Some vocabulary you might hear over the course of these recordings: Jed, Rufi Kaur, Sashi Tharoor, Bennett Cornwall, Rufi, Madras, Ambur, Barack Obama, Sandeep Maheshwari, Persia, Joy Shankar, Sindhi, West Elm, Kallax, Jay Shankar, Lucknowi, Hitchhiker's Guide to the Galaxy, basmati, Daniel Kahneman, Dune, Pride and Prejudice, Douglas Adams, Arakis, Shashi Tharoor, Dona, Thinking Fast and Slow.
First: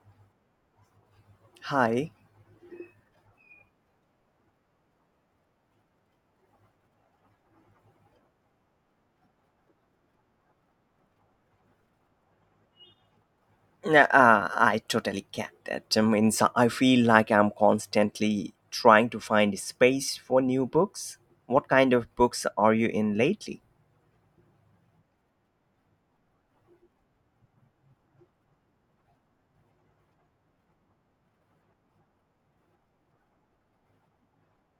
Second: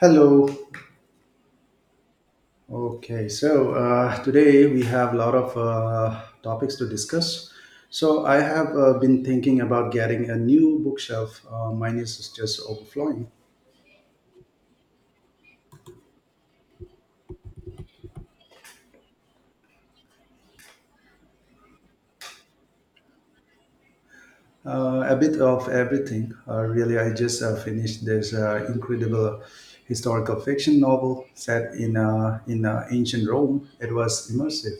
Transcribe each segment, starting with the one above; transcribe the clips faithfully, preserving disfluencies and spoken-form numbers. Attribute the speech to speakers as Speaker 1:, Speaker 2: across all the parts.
Speaker 1: Hello.
Speaker 2: Hi.
Speaker 1: Okay, so uh, today we have a lot of uh, topics to discuss. So I have uh, been thinking about getting a new bookshelf. Uh, mine is just overflowing.
Speaker 2: Nah, Uh, I totally get that. I mean, so I feel like I'm constantly trying to find space for new books. What kind of books are you in lately?
Speaker 1: Uh, a bit of everything. Uh, really, I just uh, finished this uh, incredible historical fiction novel set in uh, in uh, ancient Rome. It was immersive.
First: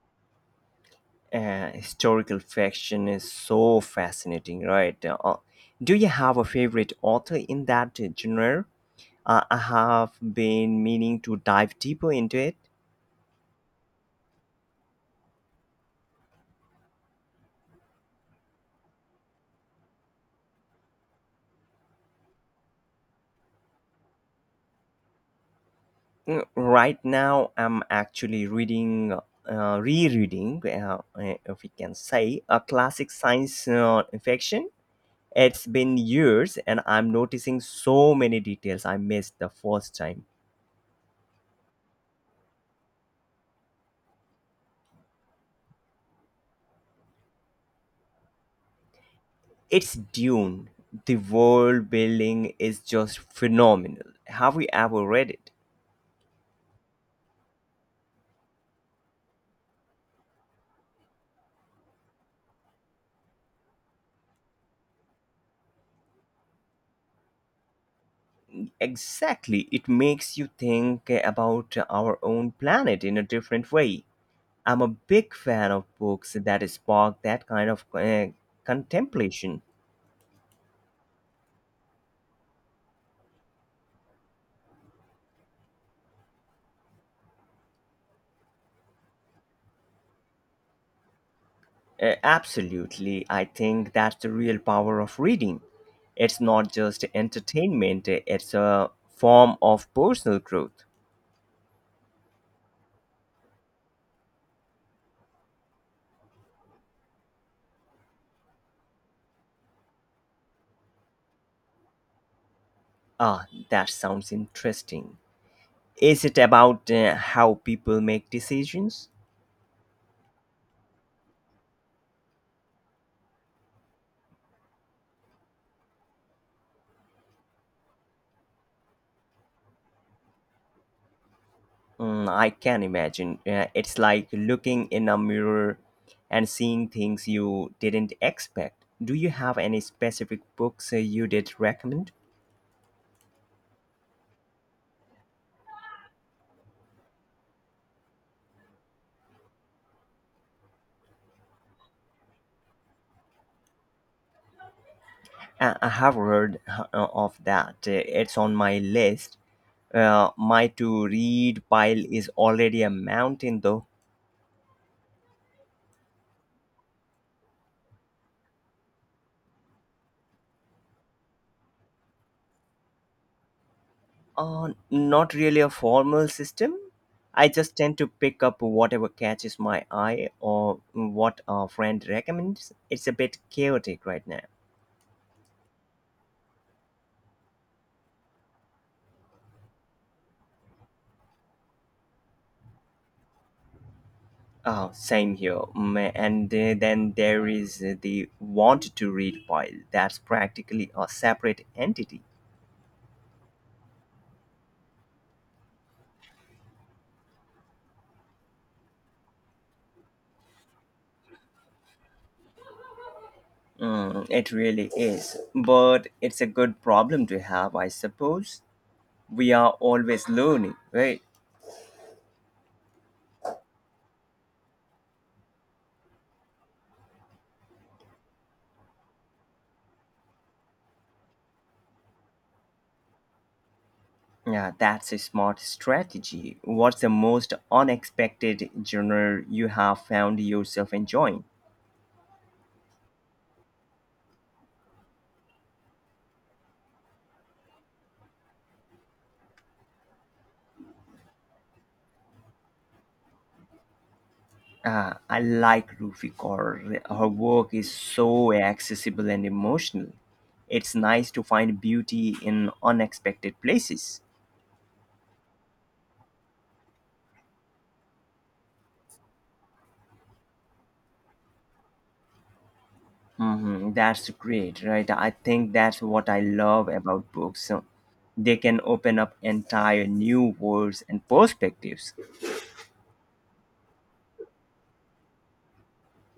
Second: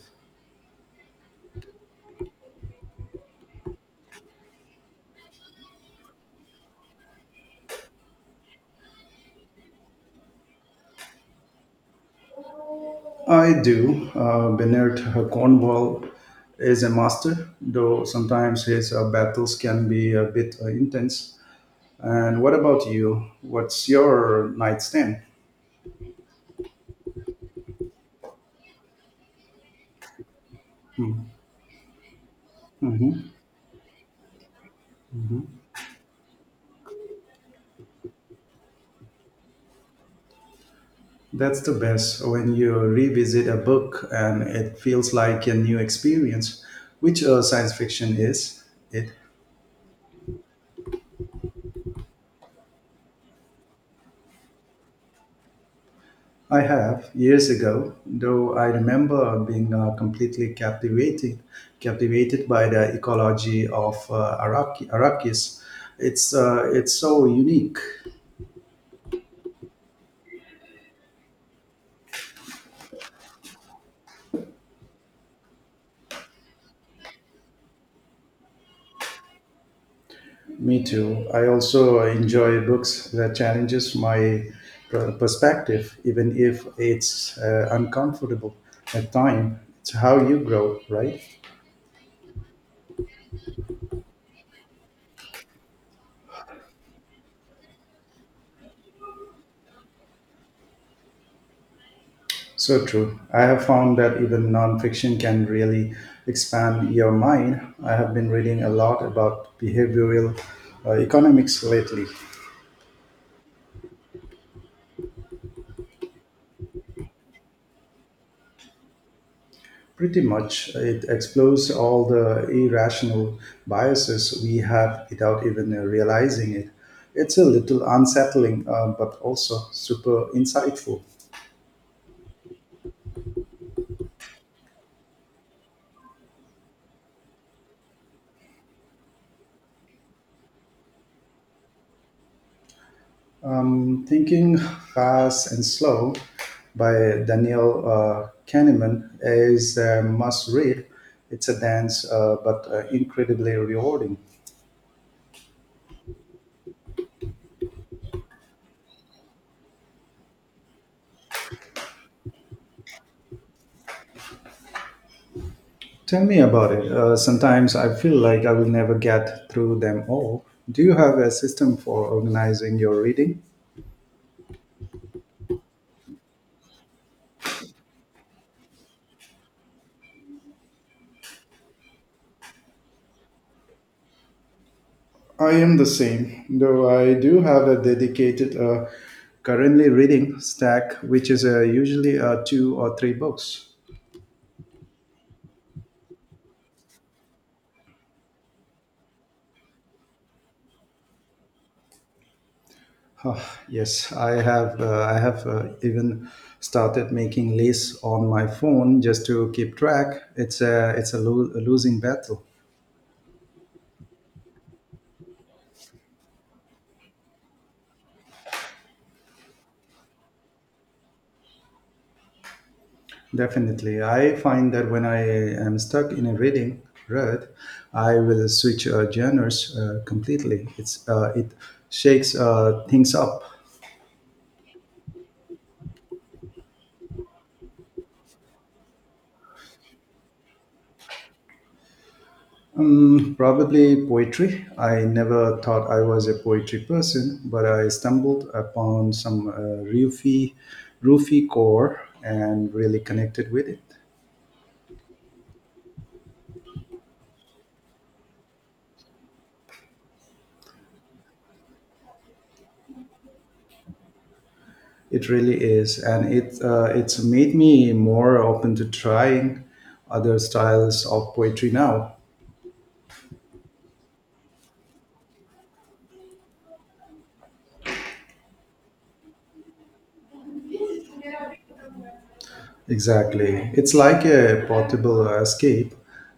Speaker 2: Uh, historical fiction is so fascinating, right? Uh, uh, do you have a favorite author in that genre? Uh, I have been meaning to dive deeper into it.
Speaker 1: I do. Uh, Bennett Cornwall is a master, though sometimes his uh, battles can be a bit uh, intense. And what about you? What's your nightstand?
Speaker 2: Mm. Right now, I'm actually reading, uh, rereading, uh, uh, if we can say, a classic
Speaker 1: Hmm.
Speaker 2: science uh, fiction. It's been years, and I'm noticing so many details I missed the first time.
Speaker 1: That's the best when you revisit a book and it feels like a new experience, which uh, science fiction is. It
Speaker 2: It's Dune. The world building is just phenomenal. Have you ever read it?
Speaker 1: I have years ago, though I remember being uh, completely captivated, captivated by the ecology of uh, Araki, Arakis. It's uh, it's so unique.
Speaker 2: Exactly. It makes you think about our own planet in a different way. I'm a big fan of books that spark that kind of uh, contemplation.
Speaker 1: Me too. I also enjoy books that challenges my per- perspective, even if it's uh, uncomfortable at time. It's how you grow, right?
Speaker 2: Uh, absolutely. I think that's the real power of reading. It's not just entertainment, it's a form of personal growth.
Speaker 1: So true. I have found that even nonfiction can really expand your mind. I have been reading a lot about behavioral uh, economics lately.
Speaker 2: Ah, that sounds interesting. Is it about uh, how people make decisions?
Speaker 1: Pretty much, it explores all the irrational biases we have without even uh, realizing it. It's a little unsettling, uh, but also super insightful.
Speaker 2: Mm, I can imagine. Uh, it's like looking in a mirror and seeing things you didn't expect. Do you have any specific books uh, you did recommend?
Speaker 1: Um, Thinking Fast and Slow by Daniel uh, Kahneman is a must read. It's a dance, uh, but uh, incredibly rewarding.
Speaker 2: Uh, I have heard uh, of that. Uh, It's on my list. Uh, my to read pile is already a mountain, though.
Speaker 1: Tell me about it. Uh, sometimes I feel like I will never get through them all. Do you have a system for organizing your reading?
Speaker 2: Uh, not really a formal system. I just tend to pick up whatever catches my eye or what a friend recommends. It's a bit chaotic right now.
Speaker 1: I am the same, though I do have a dedicated uh, currently reading stack, which is uh, usually uh, two or three books.
Speaker 2: Oh, same here. Mm. And uh, then there is the want to read file. That's practically a separate entity.
Speaker 1: Huh, yes, I have. Uh, I have uh, even started making lists on my phone just to keep track. It's a it's a, lo- a losing battle.
Speaker 2: Mm, it really is. But it's a good problem to have, I suppose. We are always learning, right?
Speaker 1: Definitely, I find that when I am stuck in a reading rut, I will switch uh, genres uh, completely. It's uh, it shakes uh, things up.
Speaker 2: Yeah, that's a smart strategy. What's the most unexpected genre you have found yourself enjoying?
Speaker 1: Um, probably poetry. I never thought I was a poetry person, but I stumbled upon some uh, Rufi, Rufi core and really connected with it.
Speaker 2: Uh, I like Rufi Kaur. Her work is so accessible and emotional. It's nice to find beauty in unexpected places.
Speaker 1: It really is, and it uh, it's made me more open to trying other styles of poetry now.
Speaker 2: Mhm, that's great, right? I think that's what I love about books. So they can open up entire new worlds and perspectives.
Speaker 1: Exactly, it's like a portable escape.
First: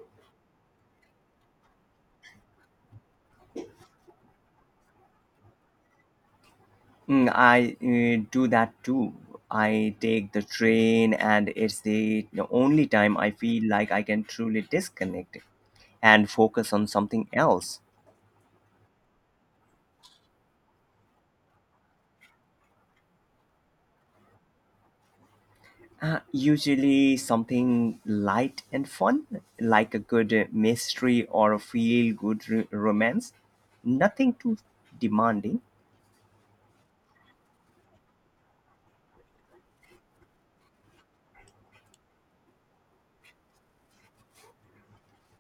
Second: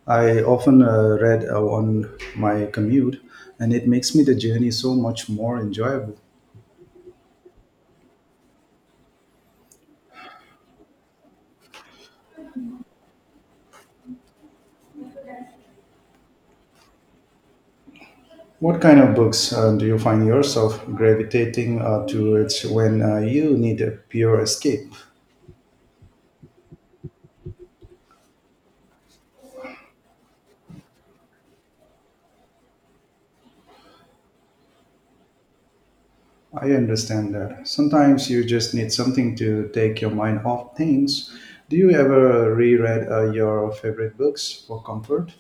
Speaker 1: I often uh, read uh, on my commute, and it makes me the journey so much more enjoyable.
Speaker 2: Mm, I uh, do that too. I take the train, and it's the, the only time I feel like I can truly disconnect and focus on something else.
Speaker 1: What kind of books uh, do you find yourself gravitating uh, towards when uh, you need a pure escape?
Speaker 2: Uh, usually something light and fun, like a good uh, mystery or a feel good r- romance. Nothing too demanding.
Speaker 1: I understand that. Sometimes you just need something to take your mind off things. Do you ever reread uh, your favorite books for comfort?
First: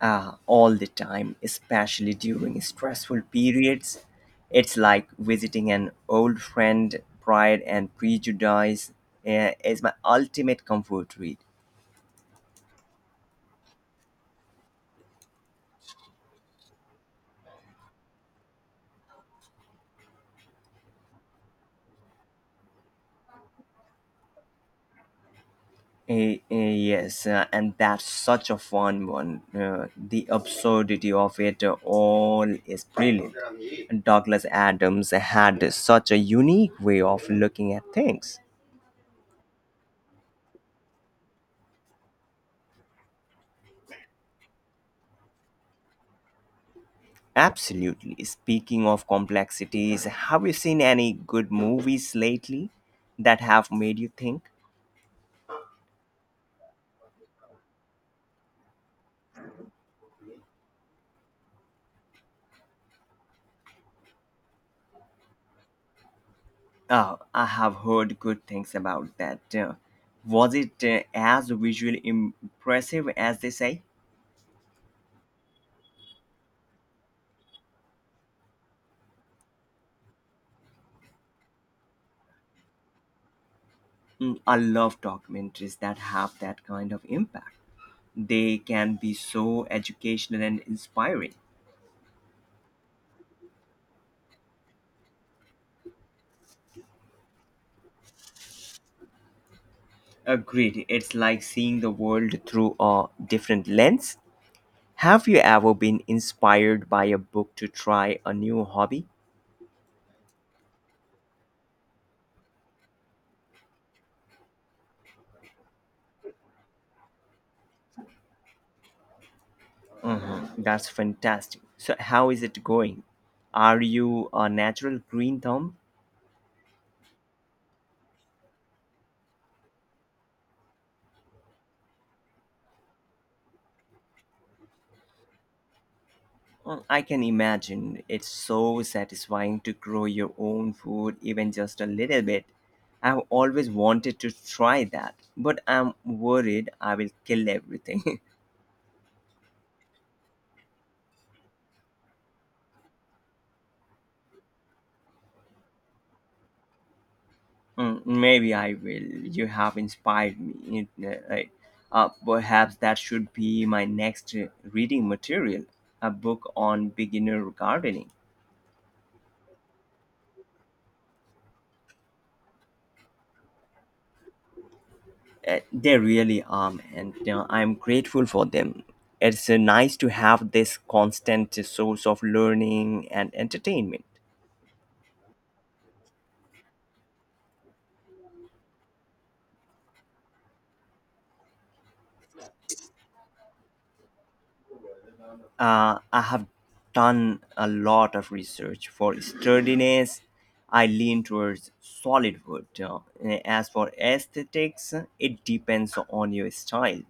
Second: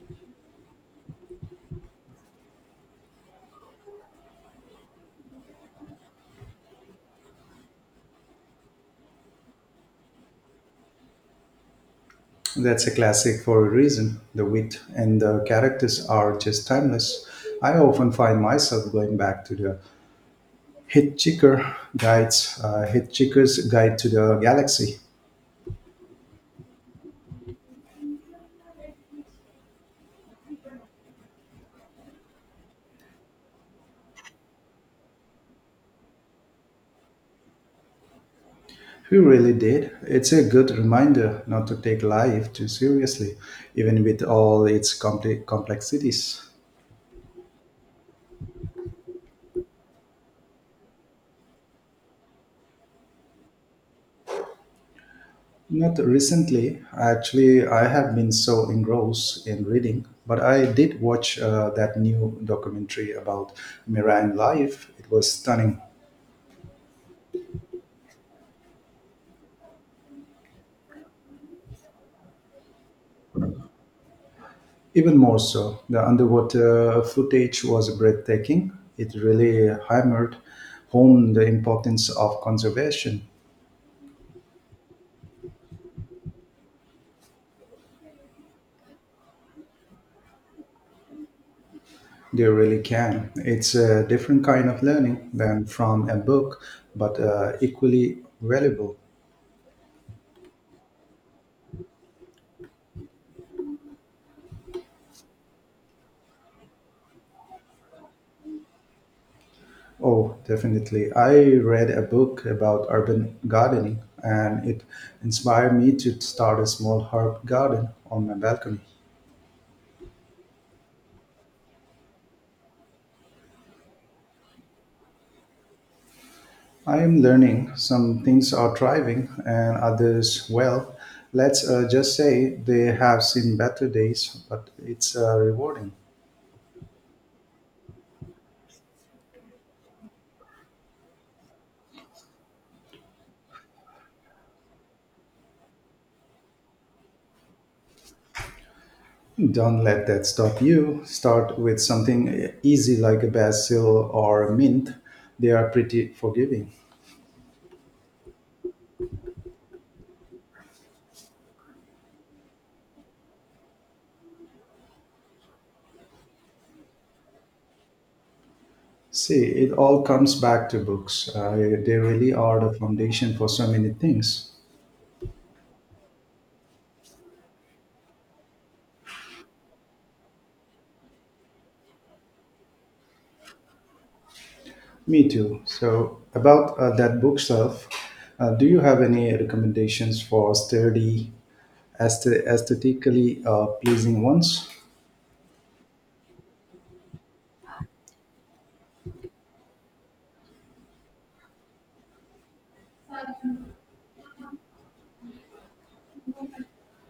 Speaker 2: uh, All the time, especially during stressful periods. It's like visiting an old friend. Pride and Prejudice uh, is my ultimate comfort read.
Speaker 1: That's a classic for a reason. The wit and the characters are just timeless. I often find myself going back to the Hitchhiker guides, uh, Hitchhiker's Guide to the Galaxy.
Speaker 2: Eh, eh, Yes, uh, and that's such a fun one. Uh, the absurdity of it all is brilliant. Douglas Adams had such a unique way of looking at things.
Speaker 1: He really did. It's a good reminder not to take life too seriously, even with all its compli complexities.
Speaker 2: Absolutely. Speaking of complexities, have you seen any good movies lately that have made you think?
Speaker 1: Not recently, actually, I have been so engrossed in reading, but I did watch uh, that new documentary about marine life. It was stunning.
Speaker 2: Oh, I have heard good things about that. Uh, was it uh, as visually impressive as they say?
Speaker 1: Even more so, the underwater footage was breathtaking. It really hammered home the importance of conservation.
Speaker 2: Mm, I love documentaries that have that kind of impact. They can be so educational and inspiring.
Speaker 1: They really can. It's a different kind of learning than from a book, but uh, equally valuable.
Speaker 2: Agreed. It's like seeing the world through a different lens. Have you ever been inspired by a book to try a new hobby?
Speaker 1: Oh, definitely. I read a book about urban gardening and it inspired me to start a small herb garden on my balcony.
Speaker 2: That's fantastic. So, how is it going? Are you a natural green thumb?
Speaker 1: I am learning some things are thriving and others, well, let's uh, just say they have seen better days, but it's uh, rewarding.
Speaker 2: Well, I can imagine it's so satisfying to grow your own food, even just a little bit. I've always wanted to try that, but I'm worried I will kill everything.
Speaker 1: Don't let that stop you. Start with something easy like a basil or mint. They are pretty forgiving.
Speaker 2: Mm, maybe I will. You have inspired me. You- Uh, right. Uh, perhaps that should be my next uh, reading material, a book on beginner gardening.
Speaker 1: See, it all comes back to books. Uh, they really are the foundation for so many things.
Speaker 2: Uh, They really are, and uh, I'm grateful for them. It's uh, nice to have this constant source of learning and entertainment.
Speaker 1: Me too. So, about uh, that bookshelf, uh, do you have any recommendations for sturdy, aesthe- aesthetically uh, pleasing ones?
Speaker 2: Uh, I have done a lot of research for sturdiness. I lean towards solid wood. Uh, as for aesthetics, it depends on your style.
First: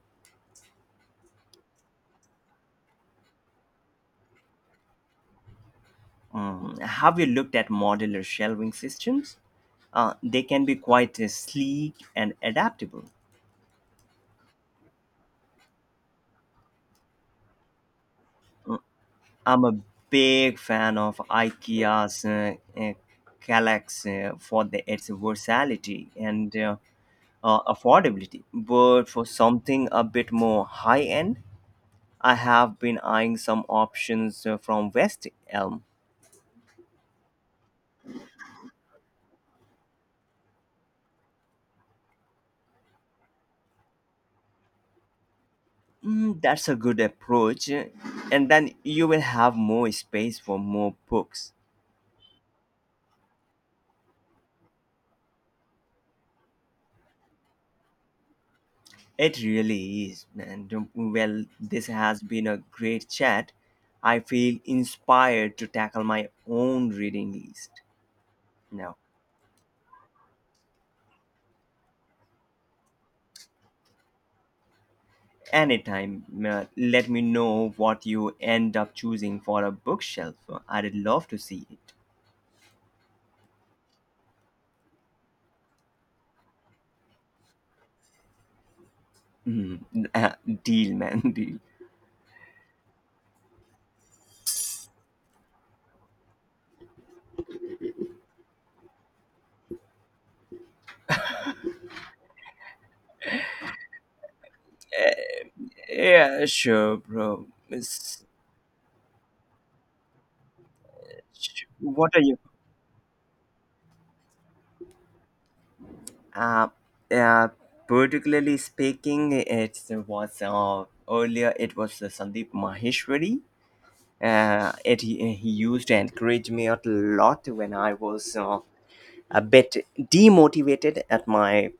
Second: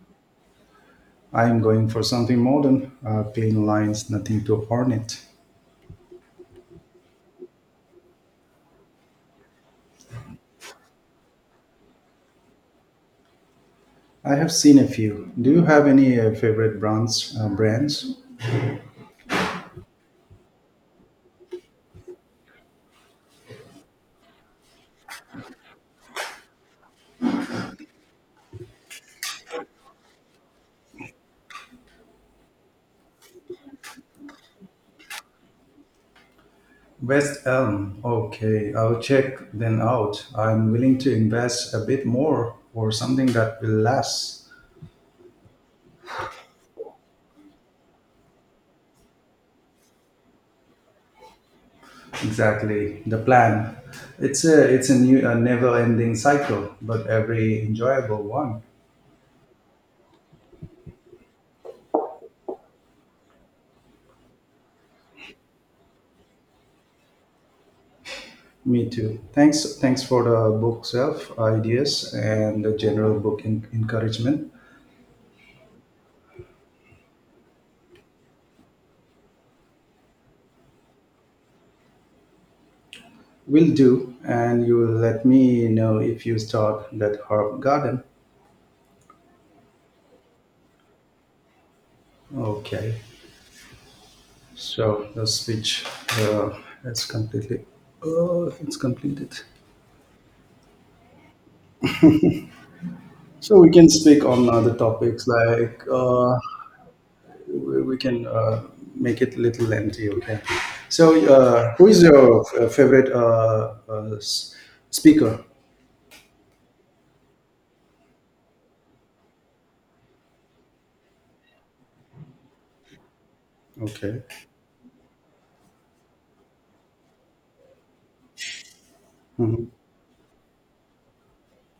Speaker 1: I am going for something modern, uh, plain lines, nothing too ornate.
Speaker 2: Mm, have you looked at modular shelving systems? Uh, they can be quite uh, sleek and adaptable.
Speaker 1: I have seen a few. Do you have any uh, favorite brands? Uh, brands?
Speaker 2: I'm a big fan of IKEA's uh, uh, Kallax, uh, for the, its versatility and uh, uh, affordability. But for something a bit more high end, I have been eyeing some options uh, from West Elm.
Speaker 1: West Elm. Okay, I'll check them out. I'm willing to invest a bit more for something that will last.
Speaker 2: Mm, that's a good approach, uh, and then you will have more space for more books.
Speaker 1: Exactly the plan. It's a it's a new a never-ending cycle, but every enjoyable one.
Speaker 2: It really is. And um, well, this has been a great chat. I feel inspired to tackle my own reading list.
Speaker 1: Me
Speaker 2: Now,
Speaker 1: too. Thanks thanks for the book self ideas and the general book en- encouragement.
Speaker 2: anytime, uh, let me know what you end up choosing for a bookshelf. I'd love to see it.
Speaker 1: Will do, and you will let me know if you start that herb garden.
Speaker 2: Mhm. Deal, man. Deal.
Speaker 1: Okay, so the switch uh, is completely uh, it's completed. So we can speak on other topics like uh,
Speaker 2: Yeah, sure, bro.
Speaker 1: we we
Speaker 2: It's-
Speaker 1: can uh, make it a little lengthy. Okay. So uh, who is
Speaker 2: What are you?
Speaker 1: your f- favorite uh, uh, s- speaker?
Speaker 2: Uh, uh, Particularly speaking, it was uh, earlier. It was uh, Sandeep Maheshwari.
Speaker 1: Okay.
Speaker 2: Uh, it he he used to encourage me a lot when I was uh, a
Speaker 1: Hmm.
Speaker 2: bit demotivated at my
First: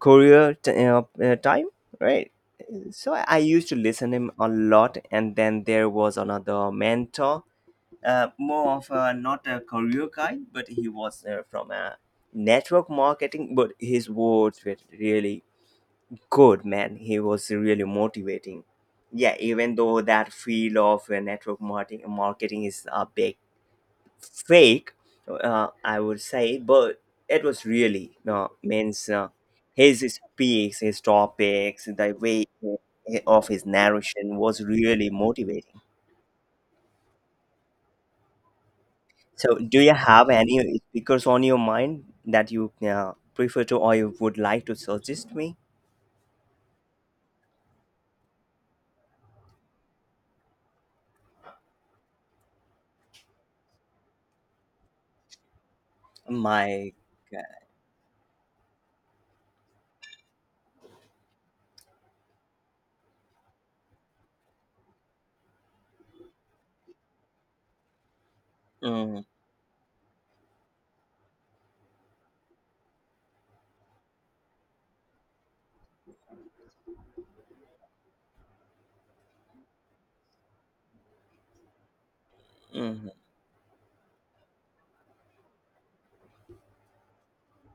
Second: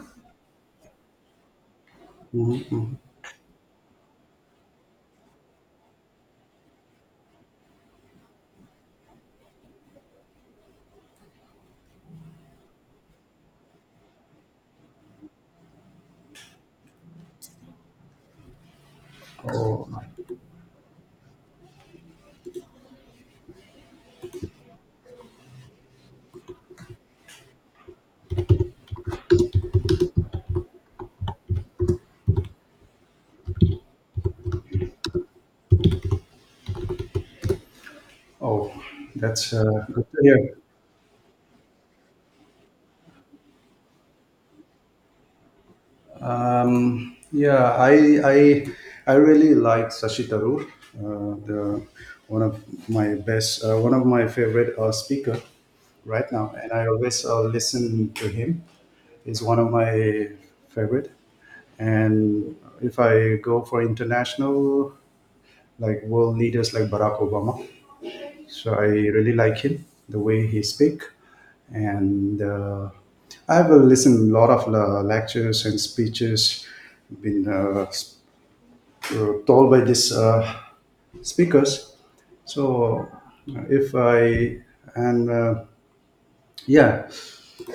Speaker 2: career t- uh, uh, time, right?
Speaker 1: Hmm.
Speaker 2: So I used to listen him a lot, and then there was another mentor, uh, more of a, not a career guy, but he was uh, from a network marketing. But his words were really good, man. He was really motivating. Yeah, even
Speaker 1: Oh,
Speaker 2: though that field of uh, network marketing marketing is a big fake, uh, I would say, but it was really uh, means, uh, his speaks, his topics, the way of his narration was really motivating.
Speaker 1: oh, that's
Speaker 2: So, do
Speaker 1: uh,
Speaker 2: you
Speaker 1: good to
Speaker 2: have
Speaker 1: hear.
Speaker 2: any speakers on your mind that you uh, prefer to or you would like to suggest me?
Speaker 1: Um, yeah, I I I really like Sashi Tharoor, uh, the one of my best, uh, one of my favorite uh, speaker right now, and I
Speaker 2: My
Speaker 1: always uh,
Speaker 2: God.
Speaker 1: listen to him. He's one of my favorite. And if I go for international, like world leaders like Barack Obama, so I
Speaker 2: Mm,
Speaker 1: really like him, the way he speak, and uh, I have listened a lot of uh, lectures and speeches been uh, s- uh, told by these uh, speakers. So
Speaker 2: mhm.
Speaker 1: uh, if I and uh, yeah,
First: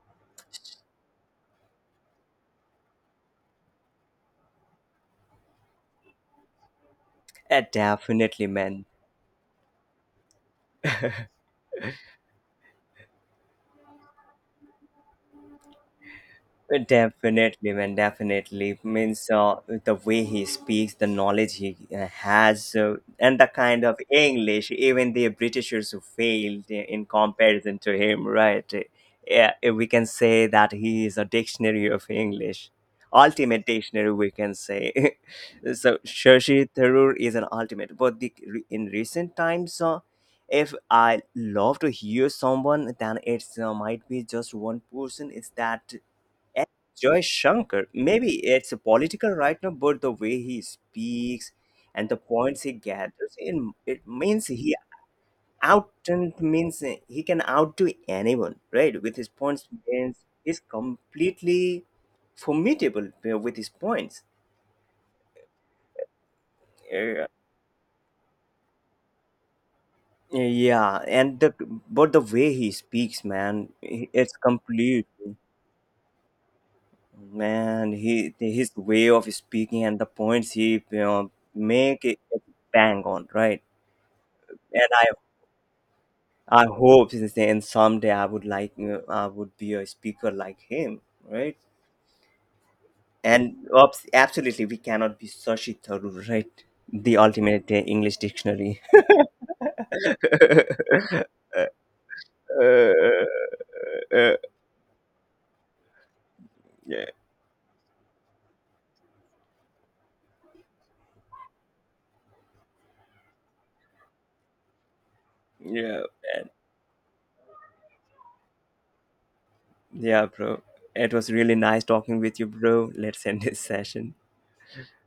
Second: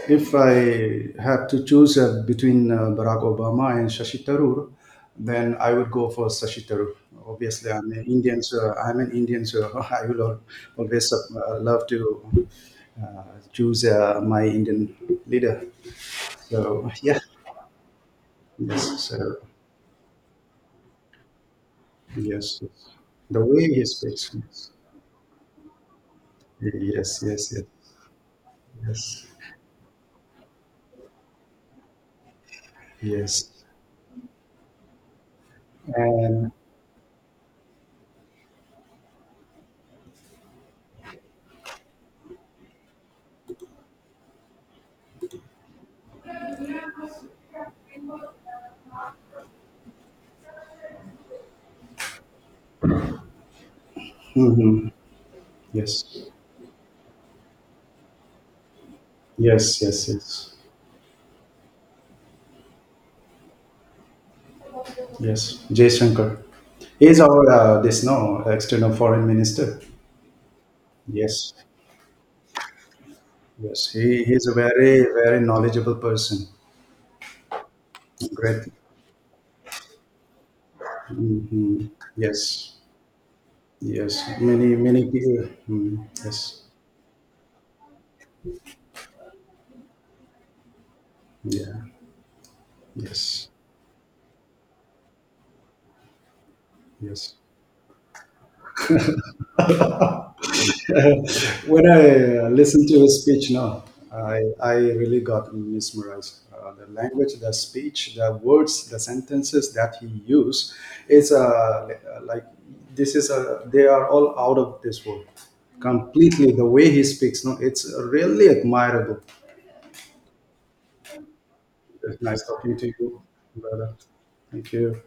Speaker 1: if I have to choose uh, between uh, Barack Obama and Shashi Tharoor, then I would go for Shashi Tharoor.
Speaker 2: Uh,
Speaker 1: Obviously, I'm an Indian,
Speaker 2: definitely,
Speaker 1: so
Speaker 2: man.
Speaker 1: I'm an Indian, so I will al- always uh, love to uh, choose uh, my Indian leader. So yeah,
Speaker 2: Definitely, man, definitely.
Speaker 1: yes,
Speaker 2: Means,
Speaker 1: so
Speaker 2: uh, the way he speaks, the knowledge he uh,
Speaker 1: yes, yes.
Speaker 2: has, uh, and
Speaker 1: The
Speaker 2: the
Speaker 1: way he
Speaker 2: kind of
Speaker 1: speaks,
Speaker 2: English, even the Britishers who failed
Speaker 1: yes,
Speaker 2: in
Speaker 1: yes, yes, yes,
Speaker 2: comparison to him, right?
Speaker 1: yes,
Speaker 2: Yeah, we can say that he is a dictionary of English,
Speaker 1: yes,
Speaker 2: ultimate dictionary, we can say. So,
Speaker 1: and
Speaker 2: Shashi Tharoor is an ultimate. But the, in recent times, uh, if I love to hear someone, then it's uh, might be just one person. Is that, and Joy Shankar, maybe it's political right now, but the way he speaks and the points he gathers, it, it means he
Speaker 1: mhm,
Speaker 2: out
Speaker 1: yes,
Speaker 2: and means he can outdo anyone, right? With his points,
Speaker 1: yes, yes,
Speaker 2: means
Speaker 1: yes.
Speaker 2: he's completely formidable uh, with his points.
Speaker 1: Yes, Jay Shankar. He is
Speaker 2: Yeah,
Speaker 1: our uh, this no external foreign minister.
Speaker 2: yeah, and
Speaker 1: Yes,
Speaker 2: the but the way he speaks, man,
Speaker 1: yes, he he
Speaker 2: it's
Speaker 1: is a very
Speaker 2: complete.
Speaker 1: very knowledgeable person.
Speaker 2: Man, he
Speaker 1: Great.
Speaker 2: his way of speaking and the points he you know,
Speaker 1: Hmm.
Speaker 2: make it
Speaker 1: Yes,
Speaker 2: bang on, right?
Speaker 1: yes. Many
Speaker 2: and I
Speaker 1: many people. Mm, yes,
Speaker 2: I hope since then someday I would like, uh, I would be a speaker like him, right?
Speaker 1: yeah, yes,
Speaker 2: And obs- absolutely, we cannot be Sashi Tharoor, right? The
Speaker 1: yes.
Speaker 2: ultimate uh, English dictionary.
Speaker 1: When I uh, listen to his
Speaker 2: Uh,
Speaker 1: speech now,
Speaker 2: uh,
Speaker 1: I, I really got mesmerized. Uh, the
Speaker 2: yeah,
Speaker 1: language, the speech, the words, the sentences that he used is uh, like this is a they are all out of this world
Speaker 2: yeah, man.
Speaker 1: completely. The way he speaks, no, it's really admirable.
Speaker 2: Yeah, bro. It was really nice talking
Speaker 1: It's
Speaker 2: with
Speaker 1: nice
Speaker 2: you,
Speaker 1: talking to
Speaker 2: bro.
Speaker 1: you,
Speaker 2: Let's end this
Speaker 1: brother.
Speaker 2: session.
Speaker 1: Thank you.